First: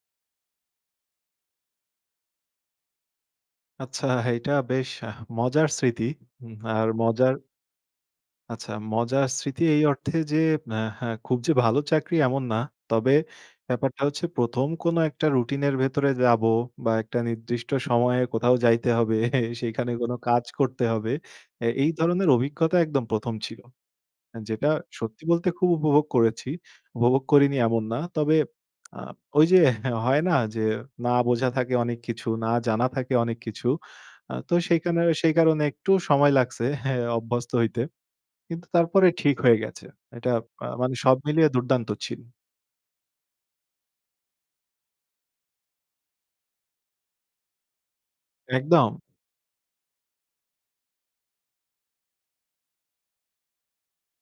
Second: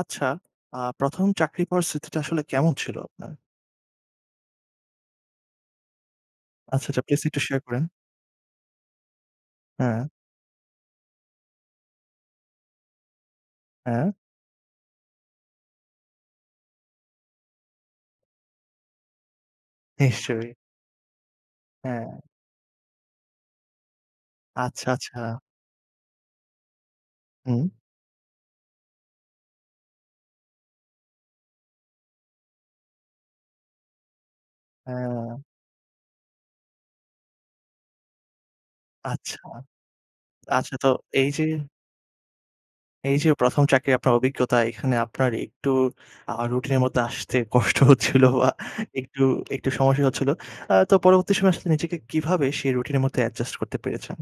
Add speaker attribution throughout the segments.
Speaker 1: আচ্ছা, আ ১ম চাকরি পাওয়ার স্মৃতিটা আসলে কেমন ছিল আপনার?
Speaker 2: আচ্ছা, এইটা বেশ আহ মজার স্মৃতি। হু,
Speaker 1: আচ্ছা,
Speaker 2: আর
Speaker 1: আচ্ছা। please,
Speaker 2: মজার
Speaker 1: একটু শেয়ার করেন।
Speaker 2: আচ্ছা, মজার স্মৃতি এই
Speaker 1: হ্যাঁ।
Speaker 2: অর্থে যে, আ হা খুব যে ভালো চাকরি এমন না। তবে, ব্যাপারটা
Speaker 1: হ্যাঁ।
Speaker 2: হচ্ছে ১ম কোনো একটা রুটিনের ভেতরে যাবো বা একটা নির্দিষ্ট সময়ে কোথাও যাইতে হবে। সেইখানে কোনো কাজ
Speaker 1: নিশ্চয়ই।
Speaker 2: করতে হবে। এ এই
Speaker 1: হ্যাঁ।
Speaker 2: ধরনের অভিজ্ঞতা একদম ১ম ছিল। এ যেটা
Speaker 1: আচ্ছা,
Speaker 2: সত্যি
Speaker 1: আচ্ছা।
Speaker 2: বলতে খুব উপভোগ করেছি। উপভোগ করিনি
Speaker 1: হুম।
Speaker 2: এমন না। তবে আ ওইযে হয় না যে? না বোঝা থাকে অনেক কিছু, না জানা থাকে অনেক কিছু। আ তো সেই কানে সেই
Speaker 1: অ্য
Speaker 2: কারণে একটু সময় লাগছে হ্যাঁ, অভ্যস্ত হইতে। কিন্তু তারপরে
Speaker 1: আচ্ছা,
Speaker 2: ঠিক হয়ে গেছে। এটা আ
Speaker 1: আচ্ছা তো
Speaker 2: মানে সব
Speaker 1: এইযে
Speaker 2: মিলিয়ে দুর্দান্ত ছিল।
Speaker 1: এই যে ১ম চাকরি আপনার অভিজ্ঞতা এখানে আপনার একটু আ রুটিনের মধ্যে আসতে কষ্ট হচ্ছিল আ
Speaker 2: একদম।
Speaker 1: একটু একটু সমস্যাই হচ্ছিল। আ তো পরবর্তী সময়ে আসলে নিজেকে কিভাবে সেই রুটিনের মধ্যে অ্যাডজাস্ট করতে পেরেছেন?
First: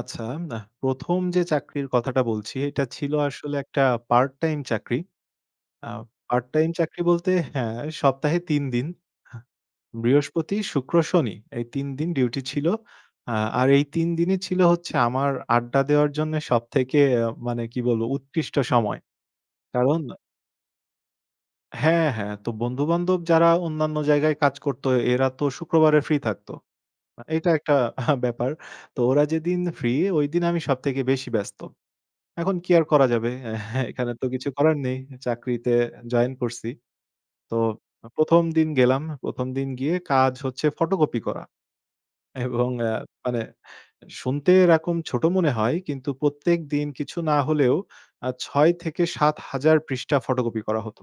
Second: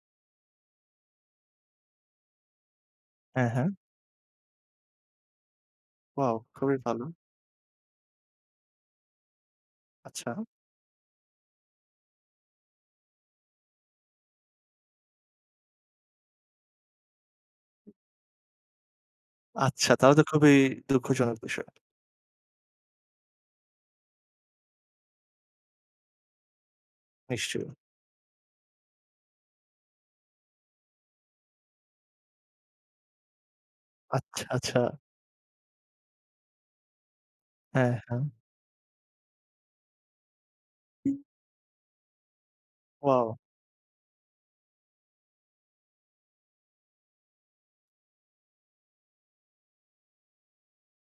Speaker 2: আচ্ছা, নাহ। ১ম যে চাকরির কথাটা বলছি এটা ছিল
Speaker 1: হ্যাঁ,
Speaker 2: আসলে
Speaker 1: হ্যাঁ।
Speaker 2: একটা পার্ট টাইম চাকরি। আ
Speaker 1: ওয়াও!
Speaker 2: পার্ট টাইম
Speaker 1: খুবই
Speaker 2: চাকরি
Speaker 1: ভালো।
Speaker 2: বলতে, হ্যাঁ, সপ্তাহে ৩ দিন। আ
Speaker 1: আচ্ছা।
Speaker 2: বৃহস্পতি, শুক্র, শনি এই ৩ দিন ডিউটি ছিল। আ আর এই ৩ দিনই ছিল হচ্ছে আমার আড্ডা দেওয়ার জন্যে সবথেকে আ মানে কি বলবো? উৎকৃষ্ট সময়।
Speaker 1: আচ্ছা,
Speaker 2: কারণ
Speaker 1: তাহলে তো খুবই দুঃখজনক বিষয়।
Speaker 2: হ্যাঁ, হ্যাঁ। তো বন্ধু-বান্ধব যারা অন্যান্য জায়গায় কাজ করত এরাতো শুক্রবারে ফ্রি থাকতো। আ এটা
Speaker 1: নিশ্চয়ই।
Speaker 2: একটা ব্যাপার। তো ওরা যেদিন ফ্রি ঐদিন আমি সবথেকে বেশি ব্যস্ত। এখন কি আর করা যাবে? হ্যাঁ, এখানে তো
Speaker 1: আচ্ছা,
Speaker 2: কিছু করার
Speaker 1: আচ্ছা।
Speaker 2: নেই। চাকরিতে জয়েন করছি। তো
Speaker 1: হ্যাঁ, হ্যাঁ।
Speaker 2: ১ম দিন গেলাম। ১ম দিন গিয়ে কাজ হচ্ছে ফটোকপি করা। এবং আ
Speaker 1: ওয়াও!
Speaker 2: মানে, শুনতে এরকম ছোট মনে হয় কিন্তু প্রত্যেকদিন কিছু না হলেও আ ৬-৭,০০০ পৃষ্ঠা ফটোকপি করা হত।